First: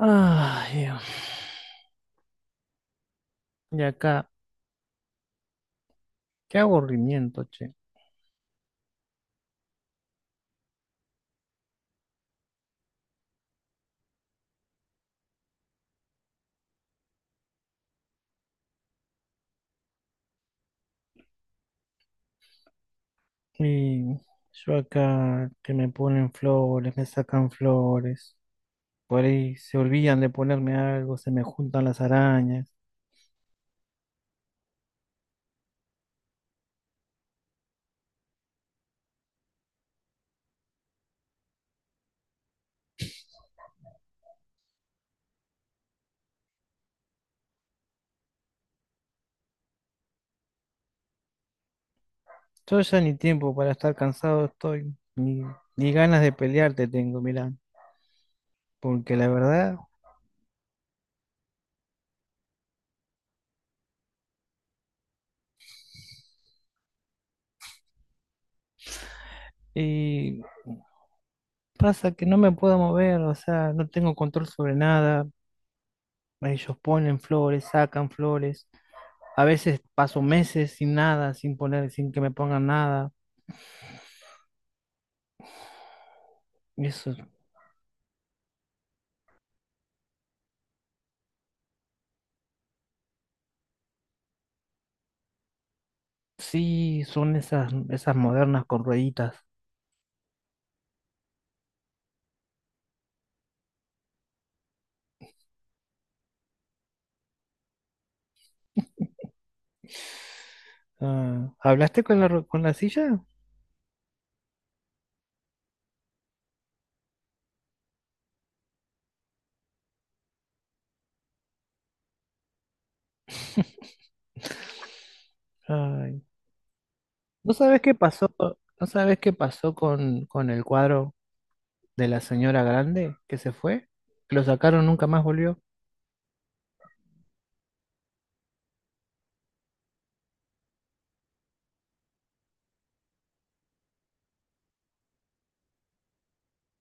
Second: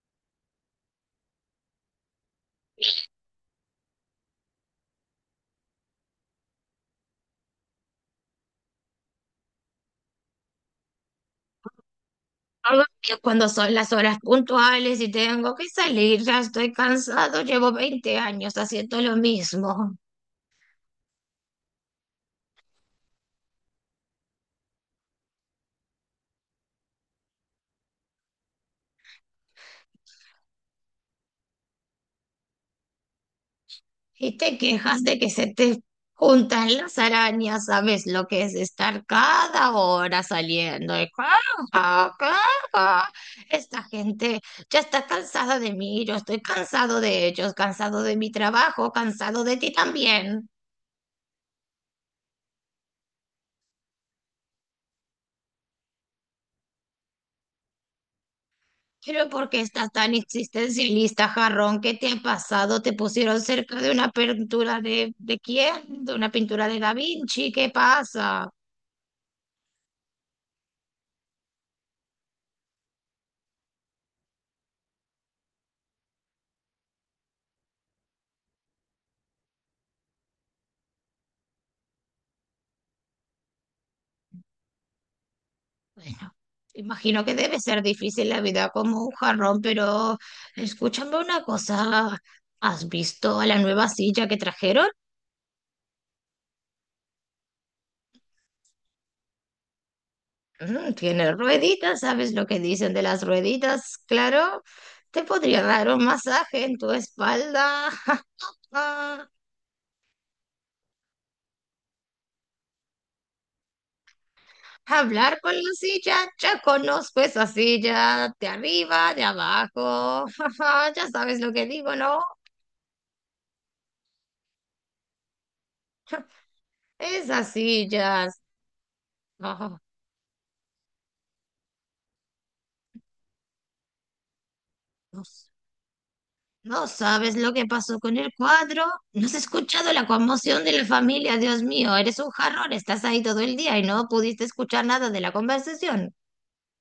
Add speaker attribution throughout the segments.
Speaker 1: Ay, y acá, qué aburrimiento, che.
Speaker 2: Algo que cuando son las horas puntuales y tengo que salir, ya estoy cansado, llevo 20 años haciendo lo mismo
Speaker 1: Y yo acá que me ponen flores, me sacan flores, por ahí se olvidan de ponerme algo, se me juntan las arañas.
Speaker 2: y te quejas de que se te juntan las arañas, ¿sabes lo que es estar cada hora saliendo? Y caja, caja. Esta gente ya está cansada de mí, yo estoy cansado de ellos, cansado de mi trabajo, cansado de ti también.
Speaker 1: Yo ya ni tiempo para estar cansado estoy, ni ganas de pelearte tengo, mirá, porque la
Speaker 2: Pero ¿por qué
Speaker 1: verdad,
Speaker 2: estás tan existencialista, jarrón? ¿Qué te ha pasado? ¿Te pusieron cerca de una pintura de quién? ¿De una pintura de Da Vinci? ¿Qué pasa?
Speaker 1: y pasa que no me puedo mover, o sea, no tengo control sobre nada. Ellos ponen flores, sacan flores. A veces paso meses sin nada, sin poner, sin que me pongan nada.
Speaker 2: Bueno,
Speaker 1: Eso,
Speaker 2: imagino que debe ser difícil la vida como un jarrón, pero escúchame una cosa. ¿Has visto a la nueva silla que trajeron?
Speaker 1: sí, son esas modernas con rueditas.
Speaker 2: Mm, tiene rueditas, ¿sabes lo que dicen de las rueditas? Claro, te podría dar un masaje en tu espalda.
Speaker 1: Ah, ¿hablaste con con la silla?
Speaker 2: Hablar con la silla, ya conozco esa silla, de arriba, de abajo, jaja, ya sabes lo que digo, ¿no?
Speaker 1: Ay,
Speaker 2: Esas
Speaker 1: ¿no sabes qué pasó?
Speaker 2: sillas.
Speaker 1: ¿No sabes qué pasó
Speaker 2: Ah,
Speaker 1: con el cuadro de la señora grande que se fue? Lo sacaron, nunca
Speaker 2: no,
Speaker 1: más volvió.
Speaker 2: no sabes lo que pasó con el cuadro. No has escuchado la conmoción de la familia, Dios mío, eres un jarrón, estás ahí todo el día y no pudiste escuchar nada de la conversación.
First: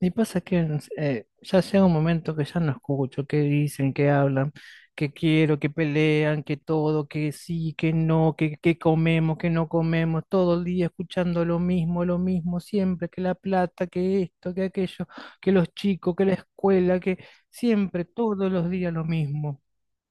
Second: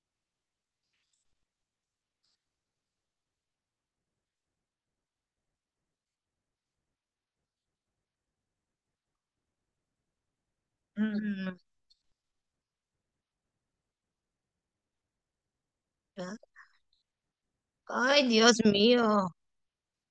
Speaker 1: Y pasa que no sé, ya llega un momento que ya no escucho qué dicen, qué hablan, qué quiero, qué pelean, qué todo, qué sí, qué no, qué comemos, qué no comemos, todo el día escuchando
Speaker 2: Mm.
Speaker 1: lo mismo, siempre, que la plata, que esto, que aquello, que los chicos, que la escuela, que siempre,
Speaker 2: Ay,
Speaker 1: todos
Speaker 2: Dios
Speaker 1: los días lo
Speaker 2: mío.
Speaker 1: mismo.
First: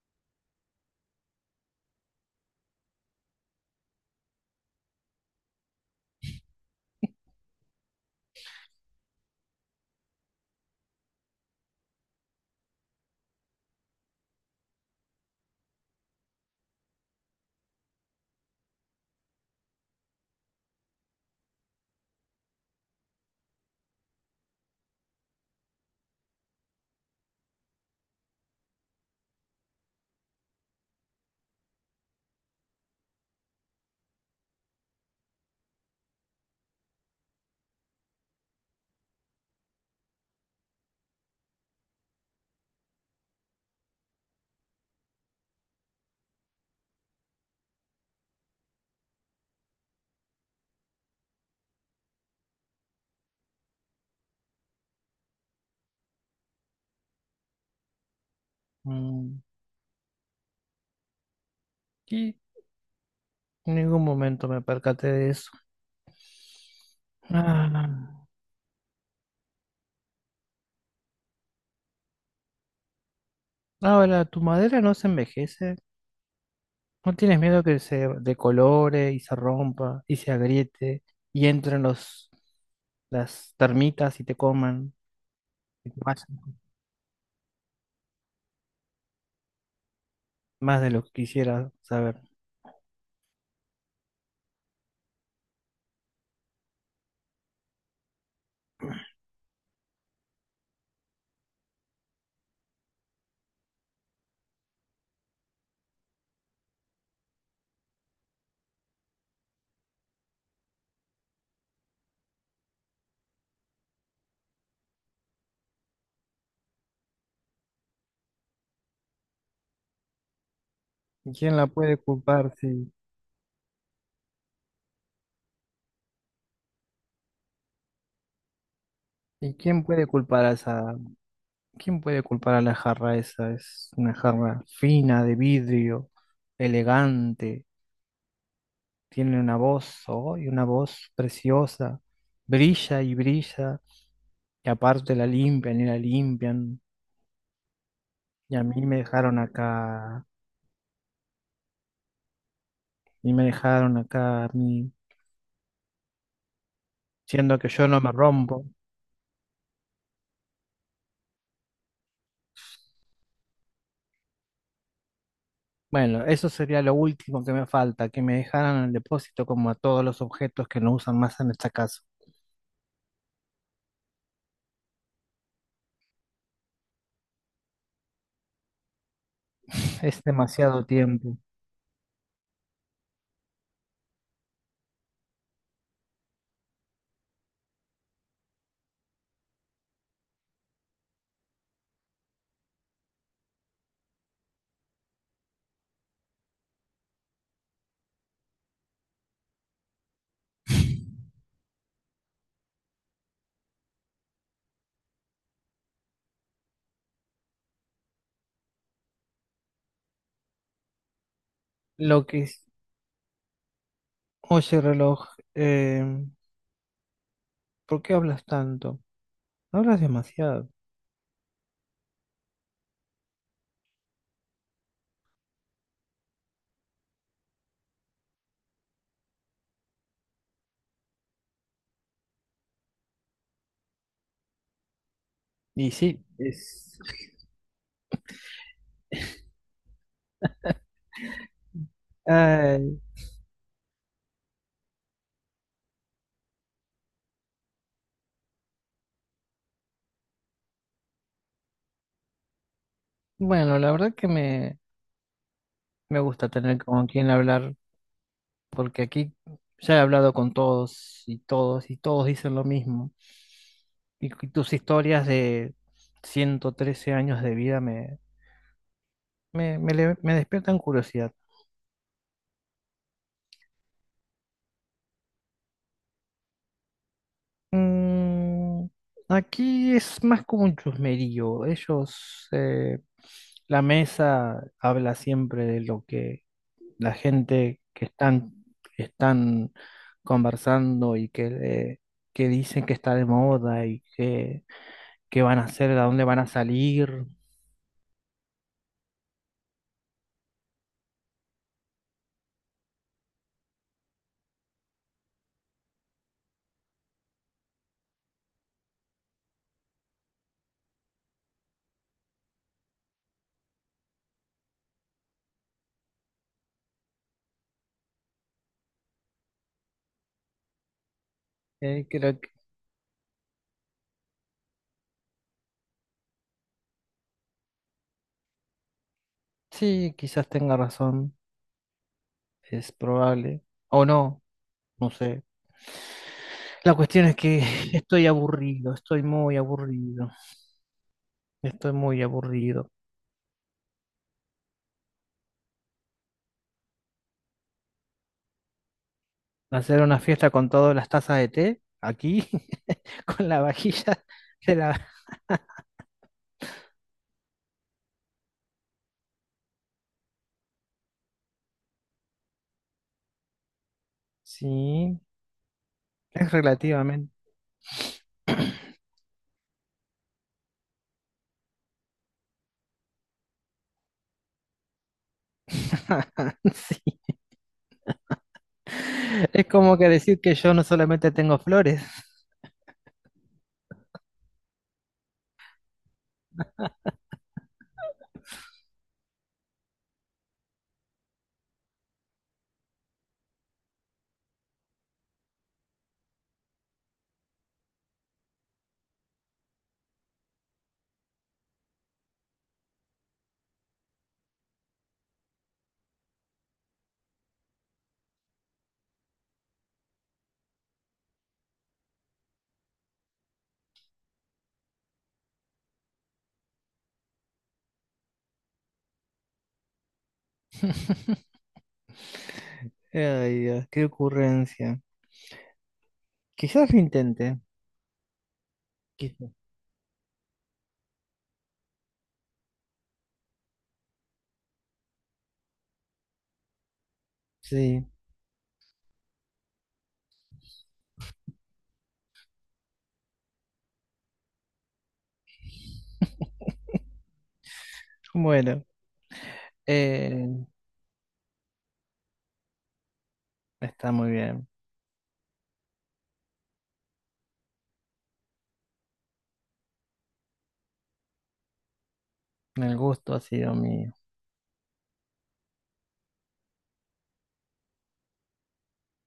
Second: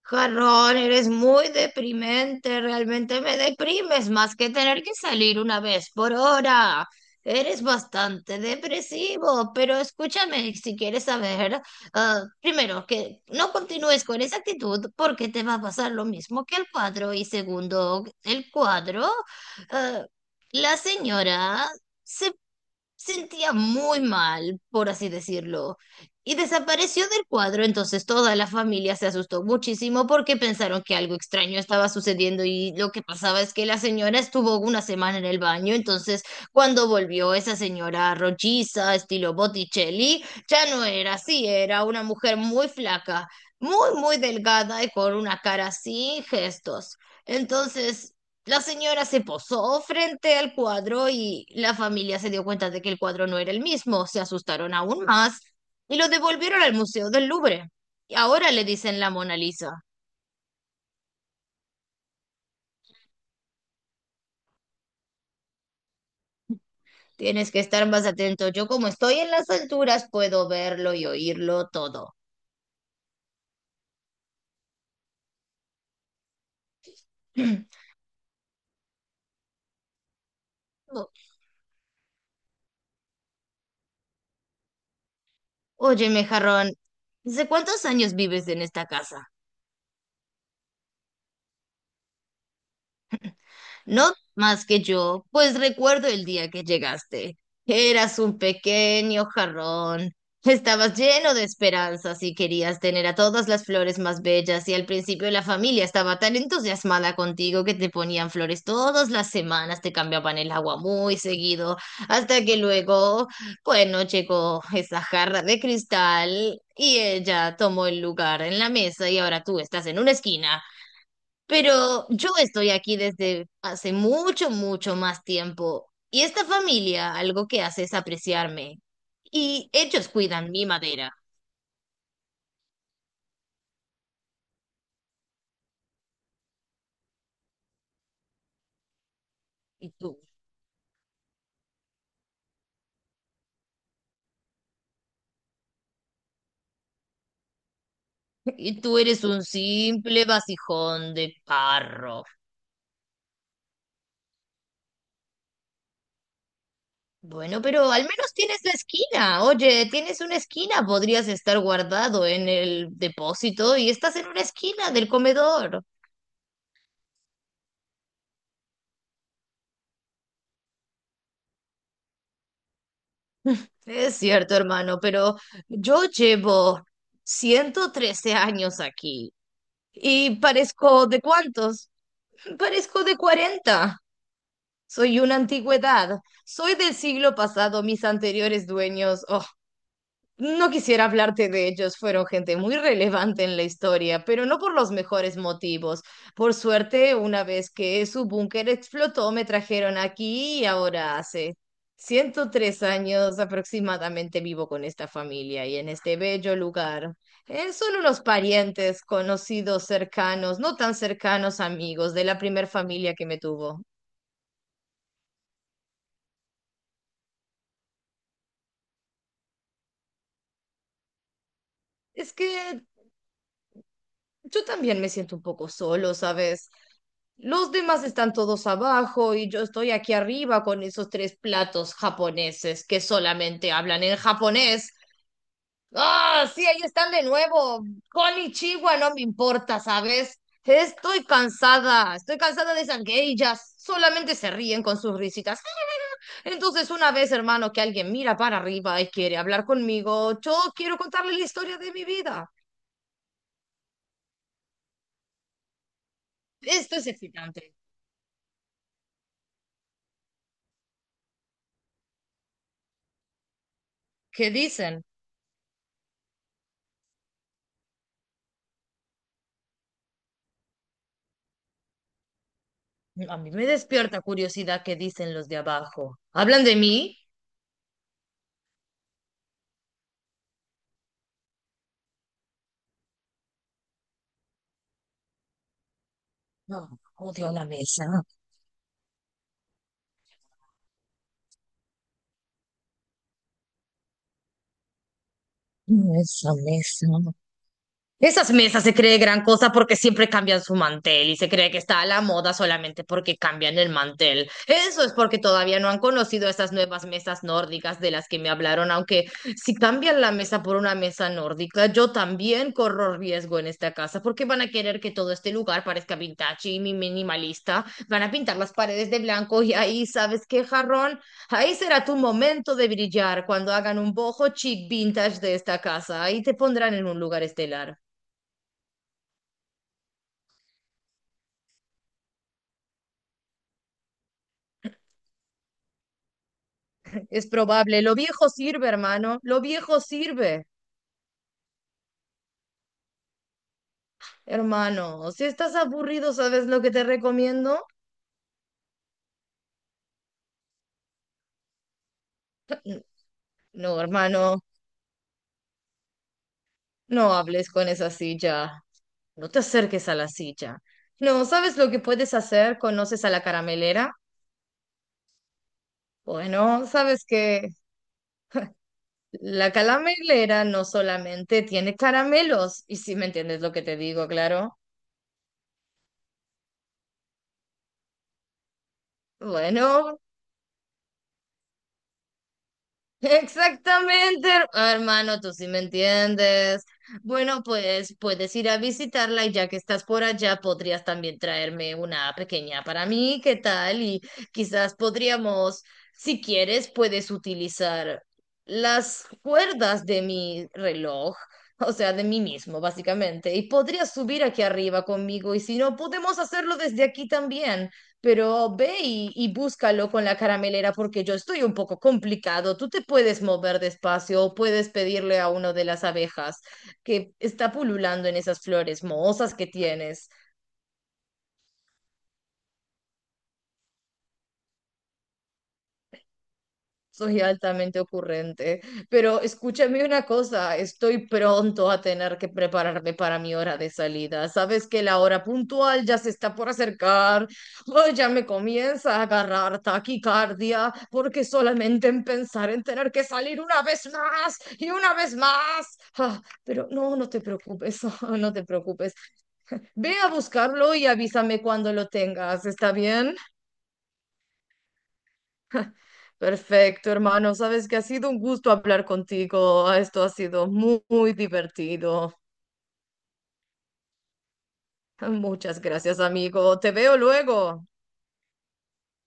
Speaker 2: Jarrón, eres muy deprimente, realmente me deprimes más que tener que salir una vez por hora. Eres bastante depresivo, pero escúchame si quieres saber, ah, primero, que no continúes con esa actitud porque te va a pasar lo mismo que el cuadro. Y segundo, el cuadro, ah, la señora se sentía muy mal, por así decirlo, y desapareció del cuadro, entonces toda la familia se asustó muchísimo porque pensaron que algo extraño estaba sucediendo y lo que pasaba es que la señora estuvo una semana en el baño, entonces cuando volvió esa señora rolliza, estilo Botticelli, ya no era así, era una mujer muy flaca, muy, muy delgada y con una cara sin gestos. Entonces... La señora se posó frente al cuadro y la familia se dio cuenta de que el cuadro no era el mismo, se asustaron aún más y lo devolvieron al Museo del Louvre. Y ahora le dicen la Mona
Speaker 1: Mm.
Speaker 2: Lisa.
Speaker 1: Y en ningún momento me percaté de eso.
Speaker 2: Tienes que estar más
Speaker 1: Ah,
Speaker 2: atento. Yo como estoy en las alturas puedo verlo y oírlo todo.
Speaker 1: ahora, tu madera no se envejece. ¿No tienes miedo que se decolore y se rompa y se agriete
Speaker 2: O-
Speaker 1: y entren las termitas y te coman y te
Speaker 2: Óyeme,
Speaker 1: vayan?
Speaker 2: jarrón, ¿desde cuántos años vives en esta casa?
Speaker 1: ¿Más de lo que quisiera saber?
Speaker 2: No más que yo, pues recuerdo el día que llegaste. Eras un pequeño jarrón. Estabas lleno de esperanzas y querías tener a todas las flores más bellas y al principio la familia estaba tan entusiasmada contigo que te ponían flores todas las semanas, te cambiaban el agua muy seguido, hasta que luego, bueno, llegó esa jarra de cristal y ella tomó el lugar en la mesa y ahora tú estás en una esquina
Speaker 1: ¿Y quién la puede
Speaker 2: pero yo
Speaker 1: culpar?
Speaker 2: estoy
Speaker 1: Sí.
Speaker 2: aquí desde hace mucho, mucho más tiempo y esta familia algo que hace es apreciarme
Speaker 1: ¿Y
Speaker 2: y
Speaker 1: quién puede
Speaker 2: ellos
Speaker 1: culpar a
Speaker 2: cuidan mi
Speaker 1: esa?
Speaker 2: madera
Speaker 1: ¿Quién puede culpar a la jarra esa? Es una jarra fina, de vidrio, elegante, tiene una
Speaker 2: y
Speaker 1: voz,
Speaker 2: tú,
Speaker 1: oh, y una voz preciosa, brilla y brilla, y aparte la limpian. Y a
Speaker 2: y
Speaker 1: mí me
Speaker 2: tú eres
Speaker 1: dejaron
Speaker 2: un
Speaker 1: acá
Speaker 2: simple vasijón de carro.
Speaker 1: y me dejaron acá a mí, siendo
Speaker 2: Bueno,
Speaker 1: que
Speaker 2: pero
Speaker 1: yo no
Speaker 2: al
Speaker 1: me
Speaker 2: menos tienes
Speaker 1: rompo.
Speaker 2: la esquina. Oye, tienes una esquina, podrías estar guardado en el depósito y estás en una esquina del comedor.
Speaker 1: Bueno, eso sería lo último que me falta, que me dejaran en el depósito como a todos los objetos que no usan más en esta casa.
Speaker 2: Es cierto, hermano, pero yo llevo 113 años aquí.
Speaker 1: Es
Speaker 2: ¿Y
Speaker 1: demasiado
Speaker 2: parezco de
Speaker 1: tiempo.
Speaker 2: cuántos? Parezco de 40. Soy una antigüedad. Soy del siglo pasado. Mis anteriores dueños. Oh. No quisiera hablarte de ellos, fueron gente muy relevante en la historia, pero no por los mejores motivos. Por suerte, una vez que su búnker explotó, me trajeron aquí y ahora hace 103 años aproximadamente vivo con esta familia y en este bello lugar. Son unos parientes, conocidos, cercanos, no tan cercanos, amigos de
Speaker 1: Lo
Speaker 2: la
Speaker 1: que es...
Speaker 2: primer familia que me tuvo.
Speaker 1: Oye, reloj, eh, ¿por qué hablas tanto? Hablas demasiado.
Speaker 2: Es que yo también me siento un poco solo, ¿sabes? Los demás están todos abajo y yo estoy aquí arriba con esos tres platos japoneses que solamente hablan en japonés.
Speaker 1: Y sí,
Speaker 2: ¡Ah! Sí, ahí
Speaker 1: es...
Speaker 2: están de nuevo. Konnichiwa, no me importa, ¿sabes? Estoy cansada de
Speaker 1: Ay,
Speaker 2: esas geishas. Solamente se ríen con sus risitas. Entonces, una vez, hermano, que alguien mira para arriba y quiere hablar conmigo, yo quiero contarle la historia de mi vida.
Speaker 1: bueno, la verdad que me gusta tener
Speaker 2: Esto
Speaker 1: con
Speaker 2: es
Speaker 1: quien
Speaker 2: excitante.
Speaker 1: hablar porque aquí ya he hablado con todos y todos y todos dicen lo mismo. Y, cu-
Speaker 2: ¿Qué
Speaker 1: tus
Speaker 2: dicen?
Speaker 1: historias de 113 años de vida me despiertan curiosidad.
Speaker 2: A mí me despierta curiosidad qué dicen los de abajo. ¿Hablan de mí?
Speaker 1: Mm, aquí es más como un chusmerío. Ellos, la mesa habla siempre de lo que
Speaker 2: No,
Speaker 1: la
Speaker 2: odio la
Speaker 1: gente
Speaker 2: mesa.
Speaker 1: que están conversando y que dicen que está de moda y que qué van a hacer, a
Speaker 2: No,
Speaker 1: dónde van a
Speaker 2: esa mesa.
Speaker 1: salir.
Speaker 2: Esas mesas se cree gran cosa porque siempre cambian su mantel y se cree que está a la moda solamente porque cambian el mantel. Eso es porque todavía no han conocido esas nuevas mesas nórdicas de las que me hablaron, aunque si cambian la mesa por una mesa nórdica, yo también corro riesgo en esta casa porque van a querer que todo este lugar parezca vintage y minimalista. Van a pintar las paredes de blanco y ahí, ¿sabes qué, jarrón? Ahí será tu
Speaker 1: Creo que
Speaker 2: momento de brillar cuando hagan un bojo chic vintage de esta casa. Ahí te pondrán en un lugar estelar.
Speaker 1: sí, quizás tenga razón, es probable. O no, no sé. La cuestión es
Speaker 2: Es
Speaker 1: que
Speaker 2: probable, lo
Speaker 1: estoy
Speaker 2: viejo sirve,
Speaker 1: aburrido, estoy
Speaker 2: hermano,
Speaker 1: muy
Speaker 2: lo viejo
Speaker 1: aburrido,
Speaker 2: sirve,
Speaker 1: estoy muy aburrido.
Speaker 2: hermano. Si estás aburrido, ¿sabes lo que te recomiendo?
Speaker 1: Hacer una fiesta con todas las tazas de té, aquí, con la
Speaker 2: No,
Speaker 1: vajilla
Speaker 2: hermano,
Speaker 1: de la...
Speaker 2: no hables con esa silla, no te acerques a la silla. No, ¿sabes lo que puedes hacer? ¿Conoces a la caramelera?
Speaker 1: Sí, es
Speaker 2: Bueno, sabes
Speaker 1: relativamente...
Speaker 2: que la caramelera no solamente tiene caramelos, y si me entiendes lo que te digo, claro.
Speaker 1: Sí, es como que
Speaker 2: Bueno,
Speaker 1: decir que yo no solamente tengo flores.
Speaker 2: exactamente, hermano, tú sí me entiendes. Bueno, pues puedes ir a visitarla y ya que estás por allá, podrías también traerme una pequeña para mí, ¿qué tal? Y quizás podríamos, si quieres, puedes utilizar las cuerdas de mi reloj, o sea, de mí mismo, básicamente, y podrías subir aquí arriba conmigo y si no, podemos hacerlo desde aquí también pero ve y búscalo con la caramelera porque yo estoy un poco complicado. Tú te puedes mover despacio o puedes pedirle a uno de las abejas que está pululando en esas flores mohosas que tienes.
Speaker 1: Ay, Dios, qué ocurrencia. Quizás lo
Speaker 2: Soy
Speaker 1: intente.
Speaker 2: altamente ocurrente, pero
Speaker 1: Quizás.
Speaker 2: escúchame una cosa, estoy pronto a tener que prepararme para mi hora de salida. Sabes que la hora puntual ya se está por acercar.
Speaker 1: Sí.
Speaker 2: Ay, ya me comienza a agarrar taquicardia porque solamente en pensar en tener que salir una vez más y una vez más. Ah, pero no, no te preocupes, no te
Speaker 1: Bueno,
Speaker 2: preocupes. Ve a
Speaker 1: eh,
Speaker 2: buscarlo y avísame cuando lo tengas, ¿está bien?
Speaker 1: está muy bien.
Speaker 2: Perfecto, hermano. Sabes que ha sido un gusto hablar contigo. Esto ha sido muy, muy divertido.
Speaker 1: El gusto ha sido mío.
Speaker 2: Muchas gracias, amigo. Te veo luego.